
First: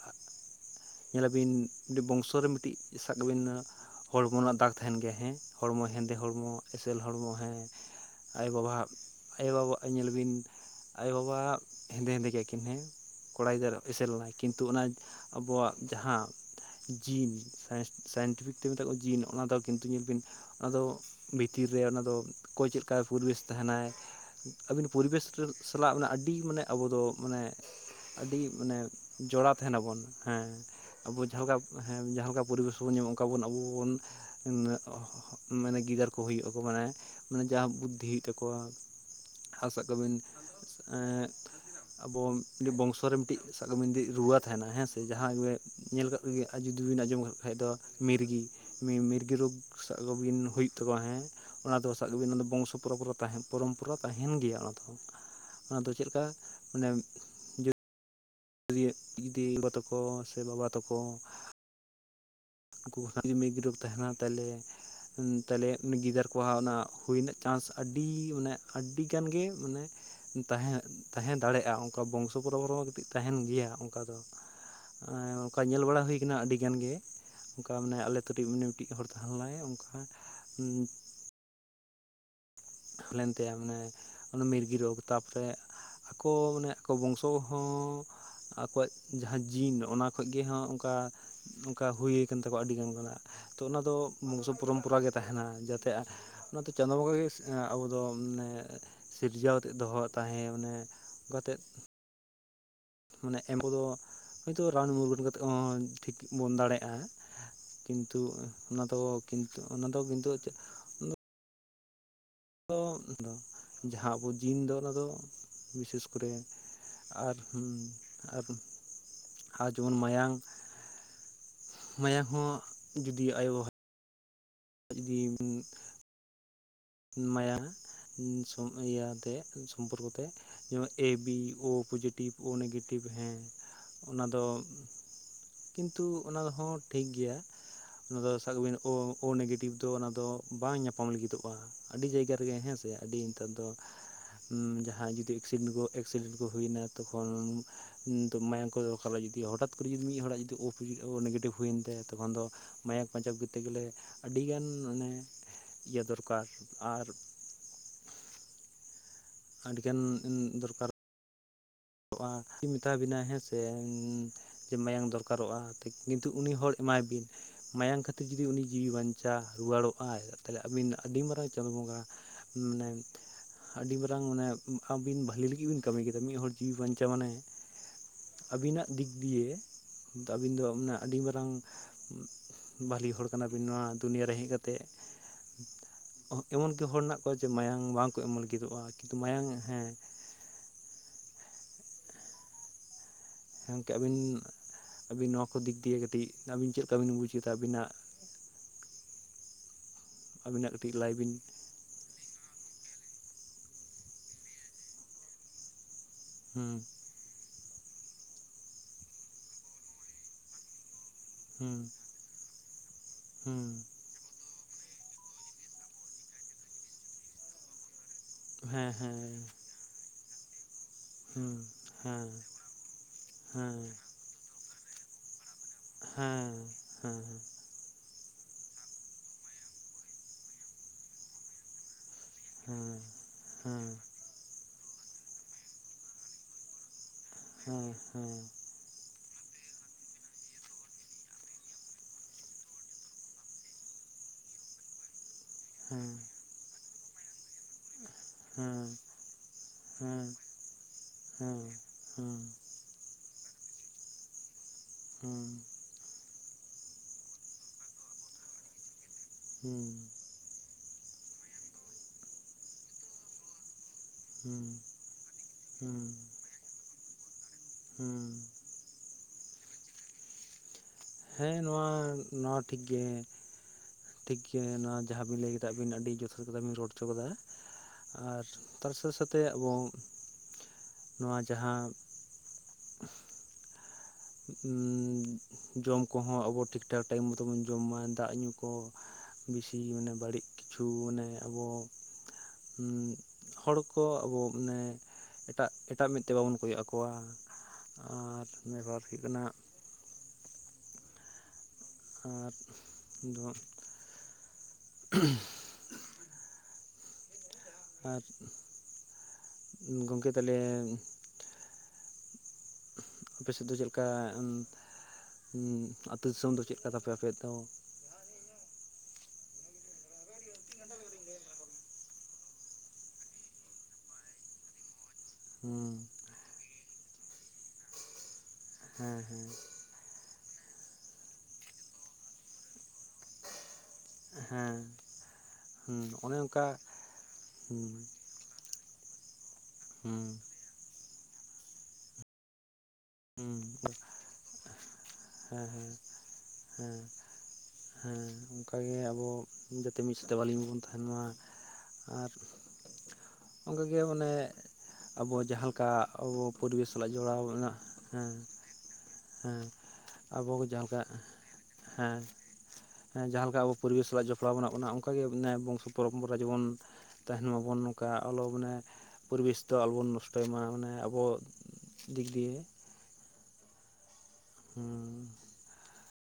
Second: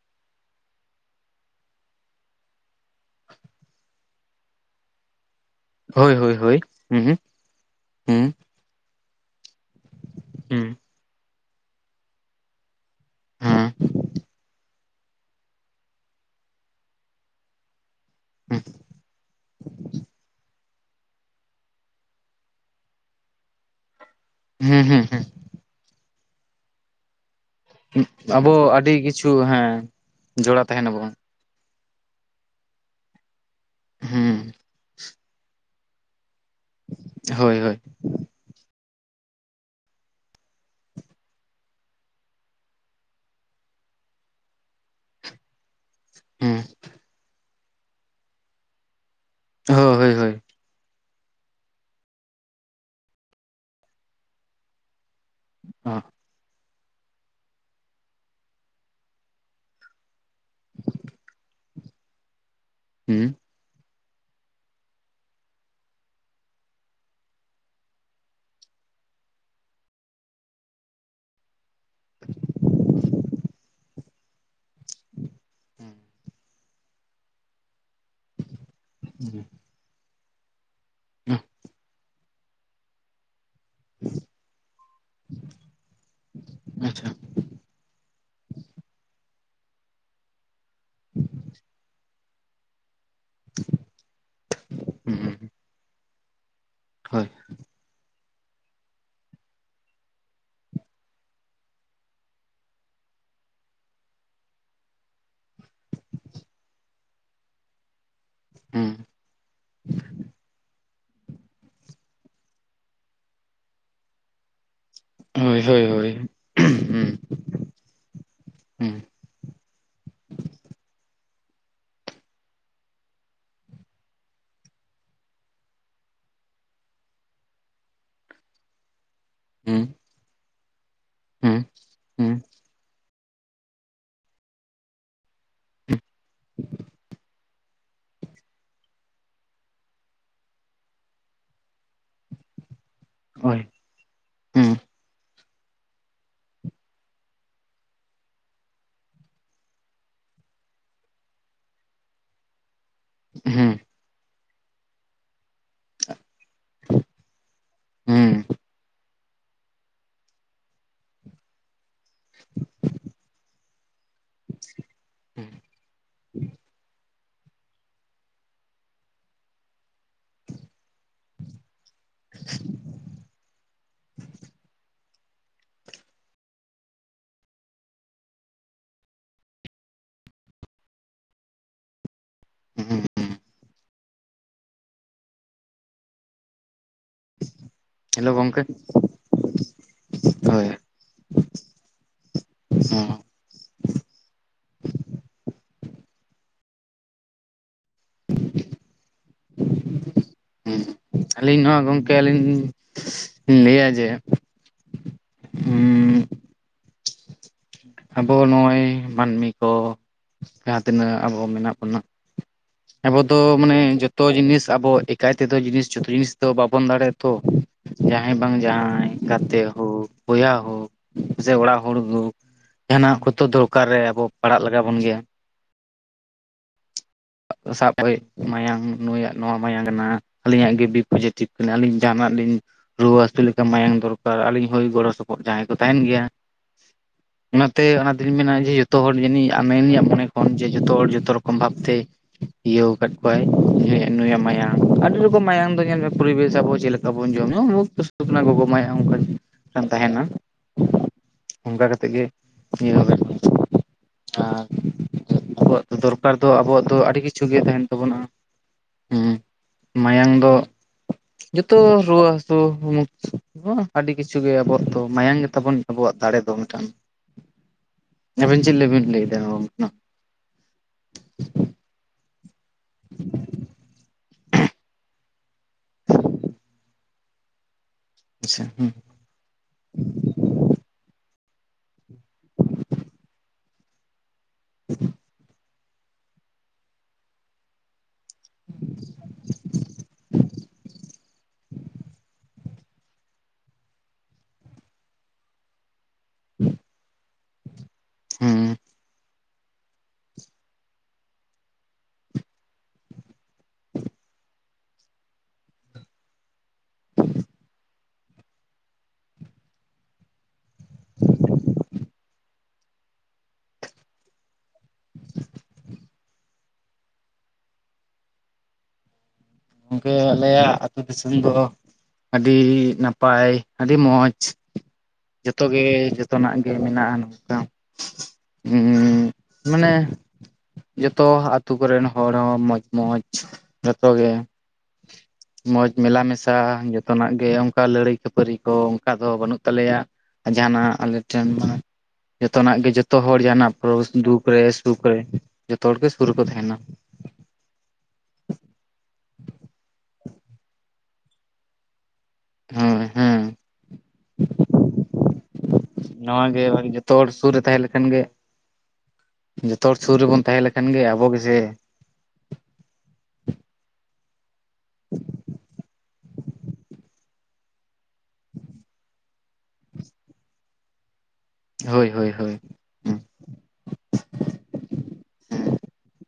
ᱧᱮᱞᱟᱵᱤᱱ ᱢᱤᱫᱴᱤ ᱵᱚᱝᱥᱚ ᱨᱮ ᱢᱤᱫᱴᱤᱡ ᱥᱟᱵ ᱠᱟᱜᱵᱤᱱ ᱦᱚᱲᱢᱚ ᱨᱮᱱᱟᱜ ᱫᱟᱜ ᱛᱟᱦᱮᱱ ᱜᱮᱭᱟ ᱦᱮᱸ ᱦᱚᱲᱢᱚ ᱦᱮᱸᱫᱮ ᱦᱳᱭ ᱦᱳᱭ ᱦᱚᱲᱢᱚ ᱦᱳᱭ ᱮᱥᱮᱞ ᱦᱩᱸ ᱦᱚᱲᱢᱚ ᱦᱮᱸ ᱦᱩᱸ ᱟᱭᱳᱼᱵᱟᱵᱟᱣᱟᱜ ᱟᱭᱳᱼᱵᱟᱵᱟᱣᱟᱜ ᱧᱮᱞ ᱵᱤᱱ ᱦᱮᱸ ᱟᱭᱳᱼᱵᱟᱵᱟ ᱦᱮᱸᱫᱮ ᱦᱮᱸᱫᱮ ᱜᱮᱭᱟᱠᱤᱱ ᱦᱮᱸ ᱠᱚᱲᱟ ᱦᱮᱸ ᱜᱤᱫᱟᱹᱨ ᱮᱥᱮᱞ ᱞᱮᱱᱟᱭ ᱠᱤᱱᱛᱩ ᱚᱱᱟ ᱟᱵᱚᱣᱟᱜ ᱡᱟᱦᱟᱸ ᱡᱤᱱ ᱥᱟᱭᱮᱱᱴᱤᱯᱷᱤᱠ ᱦᱮᱸ ᱛᱮ ᱢᱮᱛᱟ ᱠᱚ ᱡᱤᱱ ᱚᱱᱟ ᱫᱚ ᱠᱤᱱᱛᱩ ᱧᱮᱞ ᱵᱤᱱ ᱟᱫᱚ ᱵᱷᱤᱛᱤᱨ ᱨᱮ ᱚᱱᱟᱫᱚ ᱚᱠᱚᱭ ᱪᱮᱫ ᱞᱮᱠᱟ ᱯᱚᱨᱤᱵᱮᱥ ᱛᱟᱦᱮᱱᱟᱭ ᱦᱮᱸ ᱟᱹᱵᱤᱱ ᱦᱮᱸ ᱯᱚᱨᱤᱵᱮᱥ ᱨᱮ ᱥᱟᱞᱟᱜ ᱨᱮᱱᱟᱜ ᱟᱹᱰᱤ ᱢᱟᱱᱮ ᱟᱵᱚ ᱫᱚ ᱢᱟᱱᱮ ᱟᱹᱰᱤ ᱟᱵᱚ ᱢᱟᱱᱮ ᱟᱹᱰᱤ ᱠᱤᱪᱷᱩ ᱡᱚᱲᱟ ᱦᱮᱸ ᱛᱟᱦᱮᱱᱟᱵᱚᱱ ᱦᱮᱸ ᱡᱚᱲᱟ ᱛᱟᱦᱮᱱᱟᱵᱚᱱ ᱟᱵᱚ ᱡᱟᱦᱟᱸ ᱞᱮᱠᱟ ᱡᱟᱦᱟᱸ ᱞᱮᱠᱟ ᱯᱚᱨᱤᱵᱮᱥᱵᱚᱱ ᱧᱟᱢᱟ ᱚᱱᱠᱟ ᱵᱚᱱ ᱟᱵᱚ ᱵᱚᱱ ᱦᱩᱸ ᱢᱟᱱᱮ ᱜᱤᱫᱟᱹᱨ ᱠᱚ ᱦᱩᱭᱩᱜᱼᱟ ᱠᱚ ᱢᱟᱱᱮ ᱦᱳᱭ ᱡᱟ ᱦᱳᱭ ᱵᱩᱫᱽᱫᱷᱤ ᱦᱩᱭᱩᱜ ᱛᱟᱠᱚᱣᱟ ᱟ ᱥᱟᱜ ᱠᱟᱜᱵᱤᱱ ᱟᱵᱚ ᱢᱤᱫᱴᱤᱡ ᱵᱚᱝᱥᱚ ᱨᱮ ᱢᱤᱫᱴᱤᱡ ᱥᱟᱵᱠᱟᱜᱵᱤᱱ ᱢᱤᱫᱴᱤᱡ ᱨᱩᱣᱟᱹ ᱛᱟᱦᱮᱱᱟ ᱦᱮᱸᱥᱮ ᱡᱟᱦᱟᱸ ᱧᱮᱞ ᱠᱟᱜ ᱠᱚᱜᱮ ᱦᱩᱸ ᱟᱨ ᱡᱩᱫᱤ ᱵᱤᱱ ᱟᱸᱡᱚᱢ ᱠᱷᱟᱡ ᱠᱟᱜ ᱫᱚ ᱢᱤᱨᱜᱤ ᱢᱤᱨᱜᱤ ᱨᱳᱜᱽ ᱦᱳᱭ ᱥᱟᱵ ᱦᱳᱭ ᱦᱳᱭ ᱠᱟᱜᱵᱤᱱ ᱦᱩᱭ ᱛᱟᱠᱚᱣᱟ ᱦᱮᱸ ᱚᱱᱟ ᱫᱚ ᱥᱟᱵ ᱠᱟᱜᱵᱤᱱ ᱚᱱᱟ ᱫᱚ ᱵᱚᱝᱥᱚ ᱯᱚᱨᱚᱢᱯᱚᱨᱟ ᱛᱟᱦᱮ ᱯᱚᱨᱚᱢᱯᱚᱨᱟ ᱛᱟᱦᱮᱱ ᱜᱮᱭᱟ ᱚᱱᱟ ᱫᱚ ᱚᱱᱟᱫᱚ ᱪᱮᱫᱞᱠᱟ ᱢᱟᱱᱮ [unintelligible] ᱛᱟᱠᱚ ᱥᱮ ᱵᱟᱵᱟ ᱛᱟᱠᱚ ᱩᱱᱠᱩ ᱠᱚ ᱦᱩᱸ ᱡᱩᱫᱤ ᱢᱤᱫ ᱜᱩᱨᱩᱯ ᱛᱟᱦᱮᱱᱟ ᱛᱟᱦᱚᱞᱮ ᱛᱟᱦᱚᱞᱮ ᱩᱱᱤ ᱜᱤᱫᱟᱹᱨ ᱠᱚᱣᱟᱜ ᱚᱱᱟ ᱦᱩᱭ ᱨᱮᱱᱟᱜ ᱪᱟᱱᱥ ᱟᱹᱰᱤ ᱢᱟᱱᱮ ᱟᱹᱰᱤᱜᱟᱱ ᱜᱮ ᱢᱟᱱᱮ ᱛᱟᱦᱮᱸ ᱛᱟᱦᱮᱸ ᱫᱟᱲᱮᱭᱟᱜᱼᱟ ᱚᱱ ᱠᱟ ᱵᱚᱝᱥᱚ ᱯᱚᱨᱚᱝᱯᱚᱨᱟ ᱨᱮᱦᱚᱸ ᱠᱟᱹᱴᱤᱡ ᱛᱟᱦᱮᱱ ᱜᱮᱭᱟ ᱚᱱᱠᱟ ᱫᱚ ᱚᱱᱠᱟ ᱧᱮᱞ ᱵᱟᱲᱟ ᱦᱩᱭ ᱠᱟᱱᱟ ᱟᱹᱰᱤ ᱜᱟᱱ ᱜᱮ ᱚᱱᱠᱟ ᱢᱟᱱᱮ ᱟᱞᱮ ᱟᱛᱩᱨᱮ ᱢᱟᱱᱮ ᱢᱤᱫᱴᱤᱡ ᱦᱚᱲ ᱛᱟᱦᱮᱸ ᱞᱮᱱᱟᱭ ᱚᱱᱠᱟ [unintelligible] ᱛᱟᱦᱮᱞᱮᱱᱛᱟᱭᱟ ᱢᱟᱱᱮ ᱚᱱᱟ ᱢᱤᱨᱜᱤ ᱨᱳᱜ ᱛᱟᱯᱚᱨᱮ ᱟᱠᱚ ᱢᱟᱱᱮ ᱟᱠᱚ ᱟᱪᱪᱷᱟ ᱵᱚᱝᱥᱚ ᱦᱚᱸ ᱟᱠᱚᱣᱟᱜ ᱡᱟᱦᱟᱸ ᱡᱤᱱ ᱚᱱᱟ ᱠᱷᱚᱡ ᱜᱮ ᱦᱚᱸ ᱚᱱᱠᱟ ᱚᱱᱠᱟ ᱦᱩᱭ ᱠᱟᱱ ᱛᱟᱠᱚᱣᱟ ᱟᱹᱰᱤᱜᱟᱱ [unintelligible] ᱛᱚ ᱚᱱᱟ ᱫᱚ ᱵᱚᱝᱥᱚ ᱯᱚᱨᱚᱢᱯᱚᱨᱟ ᱜᱮ ᱛᱟᱦᱮᱱᱟ, ᱦᱩᱸ ᱡᱟᱛᱮ ᱚᱱᱟᱛᱮ ᱪᱟᱸᱫᱚᱳ ᱵᱚᱸᱜᱟ ᱜᱮ ᱦᱳᱭ ᱟᱵᱚ ᱫᱚ ᱢᱟᱱᱮ ᱥᱤᱨᱡᱟᱣᱛᱮᱫ ᱫᱚᱦᱚ ᱛᱟᱦᱮᱸ ᱚᱱᱮ ᱠᱟᱛᱮᱫ ᱢᱟᱱᱮ ᱟᱵᱩ ᱫᱚ ᱦᱚᱭᱛᱳ ᱨᱟᱱ ᱢᱩᱨᱜᱟᱹᱱ ᱠᱟᱛᱮᱜ ᱦᱚᱸ ᱴᱷᱤᱠ ᱵᱚᱱ ᱫᱟᱲᱮᱭᱟᱜᱼᱟ ᱠᱤᱱᱛᱩ ᱚᱱᱟ ᱦᱩᱸ ᱫᱚ ᱠᱤᱱᱛᱩ ᱚᱱᱟ ᱫᱚ ᱠᱤᱱᱛᱩ ᱪᱮᱫ ᱡᱟᱦᱟᱸ ᱟᱵᱚ ᱡᱤᱱ ᱫᱚ ᱚᱱᱟ ᱫᱚ ᱦᱳᱭ ᱦᱳᱭ ᱵᱤᱥᱮᱥ ᱦᱳᱭ ᱠᱚᱨᱮ ᱦᱩᱸ ᱟᱨ ᱟᱨ ᱦᱩᱸ ᱟᱨ ᱡᱮᱢᱚᱱ ᱢᱟᱭᱟᱝ ᱢᱟᱭᱟᱝ ᱦᱚᱸ ᱡᱩᱫᱤ ᱟᱭᱳ ᱡᱩᱫᱤ [unintelligible] ᱢᱟᱭᱟ ᱤᱭᱟᱹᱛᱮ ᱦᱩᱸ ᱥᱚᱢᱯᱚᱨᱠᱚ ᱛᱮ ᱡᱮᱢᱚᱱ ᱮ ᱵᱤ ᱦᱩᱸ ᱳ ᱦᱩᱸ ᱯᱚᱡᱮᱴᱤᱵᱷ ᱳ ᱱᱮᱜᱮᱴᱤᱵᱷ ᱦᱮᱸ ᱚᱱᱟ ᱫᱚ ᱠᱤᱱᱛᱩ, ᱚᱱᱟᱦᱚᱸ ᱴᱷᱤᱠ ᱜᱮᱭᱟ᱾ ᱚᱱᱟ ᱫᱚ ᱥᱟᱵ ᱠᱟᱜ ᱵᱤᱱ ᱳ ᱳ ᱱᱮᱜᱮᱴᱤᱵᱷ ᱫᱚ ᱚᱱᱟ ᱫᱚ ᱵᱟᱝ ᱧᱟᱯᱟᱢ ᱞᱟᱹᱜᱤᱫᱚᱜᱼᱟ, ᱟᱹᱰᱤ ᱡᱟᱭᱜᱟ ᱨᱮᱜᱮ ᱦᱮᱸ ᱥᱮ᱾ ᱟᱹᱰᱤ ᱱᱮᱛᱟᱨ ᱦᱳᱭ ᱫᱚ, ᱦᱩᱸ ᱡᱟᱦᱟᱸᱭ ᱡᱩᱫᱤ ᱮᱠᱥᱤ ᱮᱠᱥᱤᱰᱮᱱᱴ ᱠᱚ ᱦᱩᱭᱱᱟ ᱛᱚᱠᱷᱚᱱ ᱢᱟᱭᱟᱝ ᱠᱚ ᱫᱚᱨᱠᱟᱨᱚᱜᱼᱟ ᱡᱩᱫᱤ ᱦᱚᱴᱟᱛ ᱠᱚᱨᱮ ᱡᱩᱫᱤ ᱢᱤᱫ ᱦᱚᱲᱟᱜ ᱡᱩᱫᱤ ᱳ ᱱᱮᱜᱮᱴᱤᱵᱷ ᱦᱩᱭᱮᱱ ᱛᱟᱭᱟ ᱛᱚᱠᱷᱚᱱ ᱫᱚ ᱢᱟᱭᱟᱝ ᱯᱟᱸᱪᱟᱯ ᱠᱟᱛᱮᱫ ᱜᱮᱞᱮ ᱟᱹᱰᱤᱜᱟᱱ ᱢᱟᱱᱮ ᱤᱭᱟᱹ ᱫᱚᱨᱠᱟᱨ ᱟᱨ ᱦᱮᱸ ᱟᱹᱰᱤᱜᱟᱱ ᱫᱚᱨᱠᱟᱨ [unintelligible] ᱟᱹᱧ ᱢᱮᱛᱟ ᱵᱤᱱᱟ ᱦᱮᱸᱥᱮ ᱡᱮ ᱢᱟᱭᱟᱝ ᱦᱩᱸ ᱫᱚᱨᱠᱟᱨᱚᱜᱼᱟ᱾ [unintelligible] ᱠᱤᱱᱛᱩ ᱩᱱᱤ ᱦᱚᱲ ᱮᱢᱟᱭ ᱵᱤᱱ᱾ ᱢᱟᱭᱟᱝ ᱠᱷᱟᱹᱛᱤᱨ ᱡᱩᱫᱤ ᱩᱱᱤ ᱡᱤᱣᱤ ᱵᱟᱧᱪᱟᱣ ᱨᱩᱣᱟᱹᱲᱚᱜᱼ ᱟᱭ, ᱛᱟᱦᱚᱞᱮ ᱟᱵᱤᱱ ᱟᱹᱰᱤ ᱢᱟᱨᱟᱝ ᱪᱟᱸᱫᱳ ᱵᱚᱸᱜᱟ ᱢᱟᱱᱮ ᱟᱹᱰᱤ ᱢᱟᱨᱟᱝ ᱢᱟᱱᱮ ᱟᱵᱤᱱ ᱵᱷᱟᱹᱞᱤ ᱞᱟᱹᱜᱤᱫ ᱵᱤᱱ ᱠᱟᱹᱢᱤ ᱠᱮᱫᱟ, ᱢᱤᱫ ᱦᱚᱲ ᱡᱤᱣᱤ ᱵᱟᱧᱪᱟᱣ ᱢᱟᱱᱮ ᱟᱹᱵᱤᱱᱟᱜ ᱫᱤᱠ ᱫᱤᱭᱮ ᱟᱹᱵᱤᱱ ᱫᱚ ᱟᱹᱰᱤ ᱢᱟᱨᱟᱝ ᱵᱷᱟᱞᱤ ᱦᱚᱲ ᱠᱟᱱᱟᱵᱤᱱ ᱱᱚᱣᱟ ᱫᱩᱱᱤᱭᱟᱹ ᱨᱮ ᱦᱮᱡ ᱠᱟᱛᱮ ᱮᱢᱚᱱ ᱠᱤ ᱦᱚᱲ ᱚᱠᱚᱭ ᱡᱮ ᱢᱟᱭᱟᱝ ᱵᱟᱝᱠᱚ ᱦᱮᱞᱳ ᱮᱢᱚᱜ ᱜᱚᱝᱠᱮ ᱞᱟᱹᱜᱤᱫᱚᱜᱼᱟ ᱠᱤᱱᱛᱩ ᱢᱟᱭᱟᱝ ᱦᱮᱸ ᱦᱳᱭ ᱦᱮᱸ ᱜᱚᱢᱠᱮ ᱟᱹᱵᱤᱱ ᱟᱹᱵᱤᱱ ᱱᱚᱣᱟ ᱠᱚ ᱫᱤᱠ ᱫᱤᱭᱮ ᱠᱟᱹᱴᱤᱡ ᱟᱹᱵᱤᱱ ᱪᱮᱫᱠᱟ ᱵᱤᱱ ᱵᱩᱡ ᱠᱮᱫᱟ ᱟᱹᱵᱤᱱᱟᱜ ᱟᱵᱤᱱᱟᱜ ᱠᱟᱹᱴᱤᱡ ᱞᱟᱭ ᱵᱤᱱ᱾ ᱟᱹᱞᱤᱧ ᱱᱚᱣᱟ ᱜᱚᱝ ᱞᱤᱧ [unintelligible] ᱞᱟᱹᱭᱟ ᱡᱮ [unintelligible] ᱩᱸ ᱦᱩᱸ ᱟᱵᱚ ᱱᱚᱜᱼᱚᱭ ᱢᱟᱹᱱᱢᱤ ᱠᱚ᱾ ᱡᱟᱦᱟᱸ ᱛᱤᱱᱟᱹᱜ ᱟᱵᱚ ᱢᱮᱱᱟᱜ ᱦᱩᱸ ᱵᱚᱱᱟ ᱟᱵᱚᱫ ᱫᱚ ᱦᱩᱸ ᱢᱟᱱᱮ‌ ᱡᱚ ᱡᱚᱛᱚ ᱡᱤᱱᱤᱥ ᱟᱵᱚ ᱮᱠᱟᱭ ᱛᱮᱫᱚ ᱡᱤᱱᱤᱥ ᱡᱚᱛᱚ ᱡᱤᱱᱤᱥ ᱫᱚ ᱵᱟᱵᱚᱱ ᱫᱟᱲᱮᱭᱟᱜᱼᱟ ᱛᱚ᱾ ᱡᱟᱦᱟᱸᱭ ᱵᱟᱝ ᱦᱮᱸ ᱡᱟᱦᱟᱸᱭ, ᱦᱮᱸ ᱜᱟᱛᱮ ᱦᱳᱠ, ᱵᱚᱦᱟ ᱦᱳᱠ, ᱦᱩᱸ ᱥᱮ ᱚᱲᱟᱜ ᱦᱚᱲ ᱦᱮᱸ ᱦᱳᱠ ᱡᱟᱦᱟᱱᱟᱜ ᱠᱚᱛᱚ ᱦᱮᱸ ᱫᱚᱨᱠᱟᱨ ᱨᱮ ᱟᱵᱚ ᱯᱟᱲᱟᱜ ᱞᱟᱜᱟᱣ ᱵᱚᱱ ᱜᱮᱭᱟ᱾ ᱦᱮᱸ ᱦᱮᱸ ᱥᱟᱵ ᱨᱮ ᱢᱟᱭᱟᱝ ᱱᱩᱭᱟᱜ ᱱᱚᱣᱟ ᱢᱟᱭᱟᱝ ᱠᱟᱱᱟ ᱟᱹᱞᱤᱧᱟᱜ ᱜᱮ ᱵᱤ ᱯᱚᱡᱮᱴᱤᱵᱷ ᱠᱟᱱᱟ ᱟᱞᱤᱧ ᱡᱟᱦᱟᱱᱟᱜ ᱞᱤᱧ ᱦᱮᱸ ᱨᱩᱣᱟᱹ ᱦᱟᱹᱥᱩ ᱞᱮᱱᱠᱷᱟᱱ ᱦᱮᱸ ᱢᱟᱭᱟᱝ ᱫᱚᱨ ᱠᱟᱨᱟ ᱟᱹᱞᱤᱧ ᱦᱳᱭ ᱜᱚᱲᱚ ᱥᱚᱯᱚᱦᱚᱫ ᱡᱟᱦᱟᱸᱭ ᱠᱚ ᱛᱟᱦᱮᱱ ᱜᱮᱭᱟ, ᱦᱮᱸ ᱚᱱᱟᱛᱮ ᱦᱮᱸ ᱚᱱᱟᱛᱤᱧ ᱦᱮᱸ ᱢᱮᱱᱟ ᱡᱮ ᱡᱚᱛᱚ ᱦᱚᱲ ᱡᱟᱹᱱᱤᱡ ᱟᱨ ᱢᱮᱱ ᱜᱮᱭᱟ‌ ᱵᱚᱱ ᱮᱠᱷᱚᱱ ᱡᱮ ᱡᱚᱛᱚ ᱦᱚᱲ ᱡᱚᱛᱚ ᱨᱚᱠᱚᱢ ᱵᱷᱟᱵᱛᱮ ᱤᱭᱟᱹᱣ ᱟᱠᱟᱫ ᱠᱚᱣᱟᱭ ᱦᱮᱸ ᱱᱩᱭᱟᱜ ᱢᱟᱭᱟᱝ ᱟᱹᱰᱤ ᱨᱚᱠᱚᱢ ᱢᱟᱭᱟᱢ ᱫᱚ ᱧᱮᱞ ᱦᱮᱸ ᱢᱮ ᱯᱚᱨᱤᱵᱮᱥ ᱟᱵᱚ ᱪᱮᱫᱮᱞᱮᱠᱟ ᱛᱟᱵᱚᱱ ᱡᱚᱢᱟ [unintelligible] ᱥᱩᱯᱱᱟ ᱜᱚᱜᱚ ᱦᱮᱸ ᱢᱟᱭᱟᱜ ᱚᱱᱠᱟ ᱛᱟᱦᱮᱱᱟ ᱦᱮᱸ [unintelligible] ᱦᱮᱸ ᱚᱱᱠᱟ ᱠᱟᱛᱮᱮᱫ ᱜᱮ [unintelligible] ᱟᱨ ᱚ ᱟᱵᱚᱣᱟᱜ ᱫᱚᱨᱠᱟᱨ ᱫᱚ ᱟᱵᱚᱣᱟᱜ ᱫᱚ ᱟᱹᱰᱤ ᱠᱤᱪᱷᱩ ᱜᱮ ᱛᱟᱦᱮᱱ ᱛᱟᱵᱚᱱᱟ ᱦᱮᱸ ᱢᱟᱭᱟᱝ ᱫᱚ ᱡᱚᱛᱚ ᱨᱩᱣᱟᱹ ᱦᱟᱹᱥᱩ ᱩᱢᱩᱠ ᱵᱟ ᱟᱹᱰᱤ ᱠᱤᱪᱷᱩ ᱜᱮ ᱦᱮᱸ ᱟᱵᱚᱣᱟᱜ ᱛᱚ ᱢᱟᱭᱟᱝ ᱜᱮᱛᱟᱵᱚᱱ ᱦᱩᱸ ᱟᱵᱚᱣᱟᱜ ᱫᱟᱲᱮ ᱫᱚ ᱢᱤᱫᱴᱟᱝ᱾ ᱦᱩᱸ ᱪᱤᱞ ᱵᱤᱱ ᱞᱟᱹᱭᱫᱟ [unintelligible] ᱦᱮᱸ ᱱᱚᱣᱟ ᱱᱚᱣᱟ ᱴᱷᱤᱠ ᱜᱮ ᱴᱷᱤᱠ ᱜᱮ ᱱᱚᱣᱟ ᱡᱟᱦᱟᱸ ᱵᱤᱱ ᱞᱟᱹᱭ ᱠᱮᱫᱟᱵᱤᱱ ᱟᱹᱰᱤ ᱡᱚᱛᱷᱟᱛ ᱠᱟᱛᱷᱟ ᱵᱤᱱ ᱨᱚᱲ ᱦᱚᱪᱚ ᱠᱟᱫᱟ᱾ ᱟᱨ ᱦᱩᱸ ᱛᱟᱨᱥᱮ ᱥᱟᱛᱮ ᱟᱵᱚ [unintelligible] ᱱᱚᱣᱟ ᱡᱟᱦᱟᱸ ᱩᱸᱻ ᱡᱚᱢ ᱠᱚᱦᱚᱸ ᱟᱵᱚ ᱴᱷᱤᱠᱴᱷᱟᱠ ᱴᱟᱭᱤᱢ ᱢᱚᱛᱚ ᱵᱚᱱ ᱡᱚᱢ ᱢᱟ᱾ ᱫᱟᱜ ᱧᱩ ᱠᱚ, ᱵᱤᱥᱤ ᱢᱟᱱᱮ ᱵᱟᱹᱲᱤᱡ ᱠᱤᱪᱷᱩ ᱢᱟᱱᱮ ᱟᱵᱚ [unintelligible] ᱦᱚᱲ ᱠᱚ ᱟᱵᱚ ᱢᱟᱱᱮ ᱮᱴᱟᱜ ᱮᱴᱟᱜ ᱢᱮᱫ ᱛᱮ ᱵᱟᱵᱚᱱ ᱠᱚᱭᱚᱜ ᱟᱠᱚᱣᱟ, ᱟᱨ [unintelligible] ᱦᱩᱸ ᱵᱮᱯᱟᱨ ᱦᱩᱭᱩᱜ ᱠᱟᱱᱟ ᱟᱨ ᱫᱚ ᱟᱨ ᱜᱚᱝᱠᱮ ᱛᱟᱞᱮ ᱟᱯᱮ ᱥᱮᱫ ᱫᱚ ᱪᱮᱫᱠᱟ ᱟᱹᱛᱩ ᱫᱤᱥᱚᱢ ᱫᱚ ᱪᱮᱫᱞᱮᱠᱟ ᱛᱟᱯᱮ ᱟᱯᱮ ᱫᱚ ᱜᱚᱢᱠᱮ ᱟᱞᱮᱭᱟᱜ ᱟᱹᱛᱩ ᱫᱤᱥᱚᱢ ᱫᱚ ᱟᱹᱰᱤ ᱱᱟᱯᱟᱭ ᱟᱹᱰᱤ ᱢᱚᱡᱽ ᱡᱚᱛᱚᱜᱮ ᱦᱮᱸ ᱡᱚᱛᱚᱱᱟᱜ ᱜᱮ ᱢᱮᱱᱟᱜᱼᱟ ᱱᱚᱝᱠᱟ ᱦᱮᱸ ᱦᱮᱸ ᱢᱟᱱᱮ ᱡᱚᱛᱚ ᱟᱹᱛᱩ ᱠᱚᱨᱤᱱ ᱦᱚᱲ ᱦᱚᱸ ᱢᱚᱡᱽᱢᱚᱡᱽ ᱡᱚᱛᱚ ᱜᱮ ᱦᱮᱸ ᱢᱚᱡᱽ ᱦᱮᱸ ᱢᱮᱞᱟ ᱚᱱᱮ ᱢᱮᱥᱟ ᱚᱱᱠᱟ ᱡᱚᱛᱚᱱᱟᱜ ᱜᱮ ᱚᱱᱠᱟ ᱦᱮᱸ ᱞᱟᱹᱲᱟᱹᱭ ᱠᱷᱟᱹᱯᱟᱹᱨᱤ ᱠᱚ ᱚᱱᱠᱟ ᱫᱚ ᱵᱟᱹᱱᱩᱜ ᱛᱠᱚ ᱛᱟᱞᱮᱭᱟᱜ ᱦᱮᱸ ᱡᱟᱦᱟᱱᱟᱜ ᱟᱞᱮ ᱴᱷᱮᱱ ᱢᱟ ᱡᱚᱛᱚᱱᱟᱜ ᱜᱮ ᱡᱚᱛᱚ ᱦᱚᱲ ᱦᱮᱸ ᱡᱟᱦᱱᱟᱜ ᱯᱨᱚ ᱫᱩᱠ ᱨᱮ ᱥᱩᱠ ᱨᱮ ᱡᱚᱛᱚ ᱦᱮᱸ ᱦᱚᱲ ᱜᱮ ᱥᱩᱨ ᱨᱮᱠᱚ ᱛᱟᱦᱮᱱᱟ᱾ ᱦᱮᱸ ᱦᱮᱸ ᱚᱱᱠᱟᱜ ᱜᱮ ᱟᱵᱚ ᱡᱟᱛᱮ ᱢᱤᱫ ᱥᱟᱛᱮ ᱵᱷᱟᱞᱤᱧᱚᱜ ᱵᱚᱱ ᱛᱟᱦᱮᱱ ᱢᱟ ᱟᱨ ᱦᱮᱸ ᱦᱮᱸ ᱚᱝᱠᱟᱜᱮ ᱢᱟᱱᱮ ᱟᱵᱚᱣᱟᱜ ᱡᱟᱦᱟᱸ ᱞᱮᱠᱟ ᱟᱵᱚ ᱱᱚᱣᱟ ᱜᱮ ᱵᱷᱟᱜᱤ ᱯᱚᱨᱤᱵᱮᱥ ᱡᱚᱛᱚ ᱥᱟᱞᱟᱜ ᱦᱚᱲ ᱡᱚᱲᱟᱣ ᱥᱩᱨ ᱨᱮ ᱨᱮᱱᱟᱜ ᱛᱟᱦᱮᱸ ᱞᱮᱠᱷᱟᱱ ᱜᱮ ᱦᱮᱸ᱾ ᱦᱮᱸ ᱡᱚᱛᱚ ᱦᱚᱲ ᱥᱩᱨ ᱨᱮᱵᱚᱱ ᱟᱵᱚ ᱛᱟᱦᱮᱸ ᱠᱚ ᱞᱮᱠᱷᱟᱱ ᱡᱟᱦᱟᱸ ᱜᱮ ᱞᱮᱠᱟ ᱟᱵᱚ ᱜᱮᱥᱮ ᱦᱮᱸ ᱦᱮᱸ ᱡᱟᱦᱟᱸ ᱞᱮᱠᱟ ᱟᱵᱚ ᱯᱚᱨᱤᱵᱮᱥ ᱥᱟᱞᱟᱜ ᱡᱚᱯᱲᱟᱣ ᱢᱮᱱᱟᱜ ᱵᱩᱱᱟ ᱠᱟᱱᱟ ᱚᱱᱠᱟᱜᱮ ᱵᱚᱝᱥᱚ ᱯᱚᱨᱚᱢ ᱯᱚᱨ ᱨᱮ ᱡᱮᱢᱚᱱ ᱛᱟᱦᱮᱱ ᱢᱟᱵᱚᱱ ᱱᱚᱝᱠᱟ ᱟᱞᱚ ᱢᱟᱱᱮ ᱯᱚᱨᱤᱵᱮᱥ ᱫᱚ ᱟᱞᱚᱵᱚᱱ ᱱᱚᱥᱴᱚᱭ ᱢᱟ ᱢᱟᱱᱮ ᱟᱵᱚ ᱦᱳᱭ ᱫᱤᱠ ᱦᱳᱭ ᱫᱤᱭᱮ ᱦᱳᱭ᱾ ᱦᱩᱸ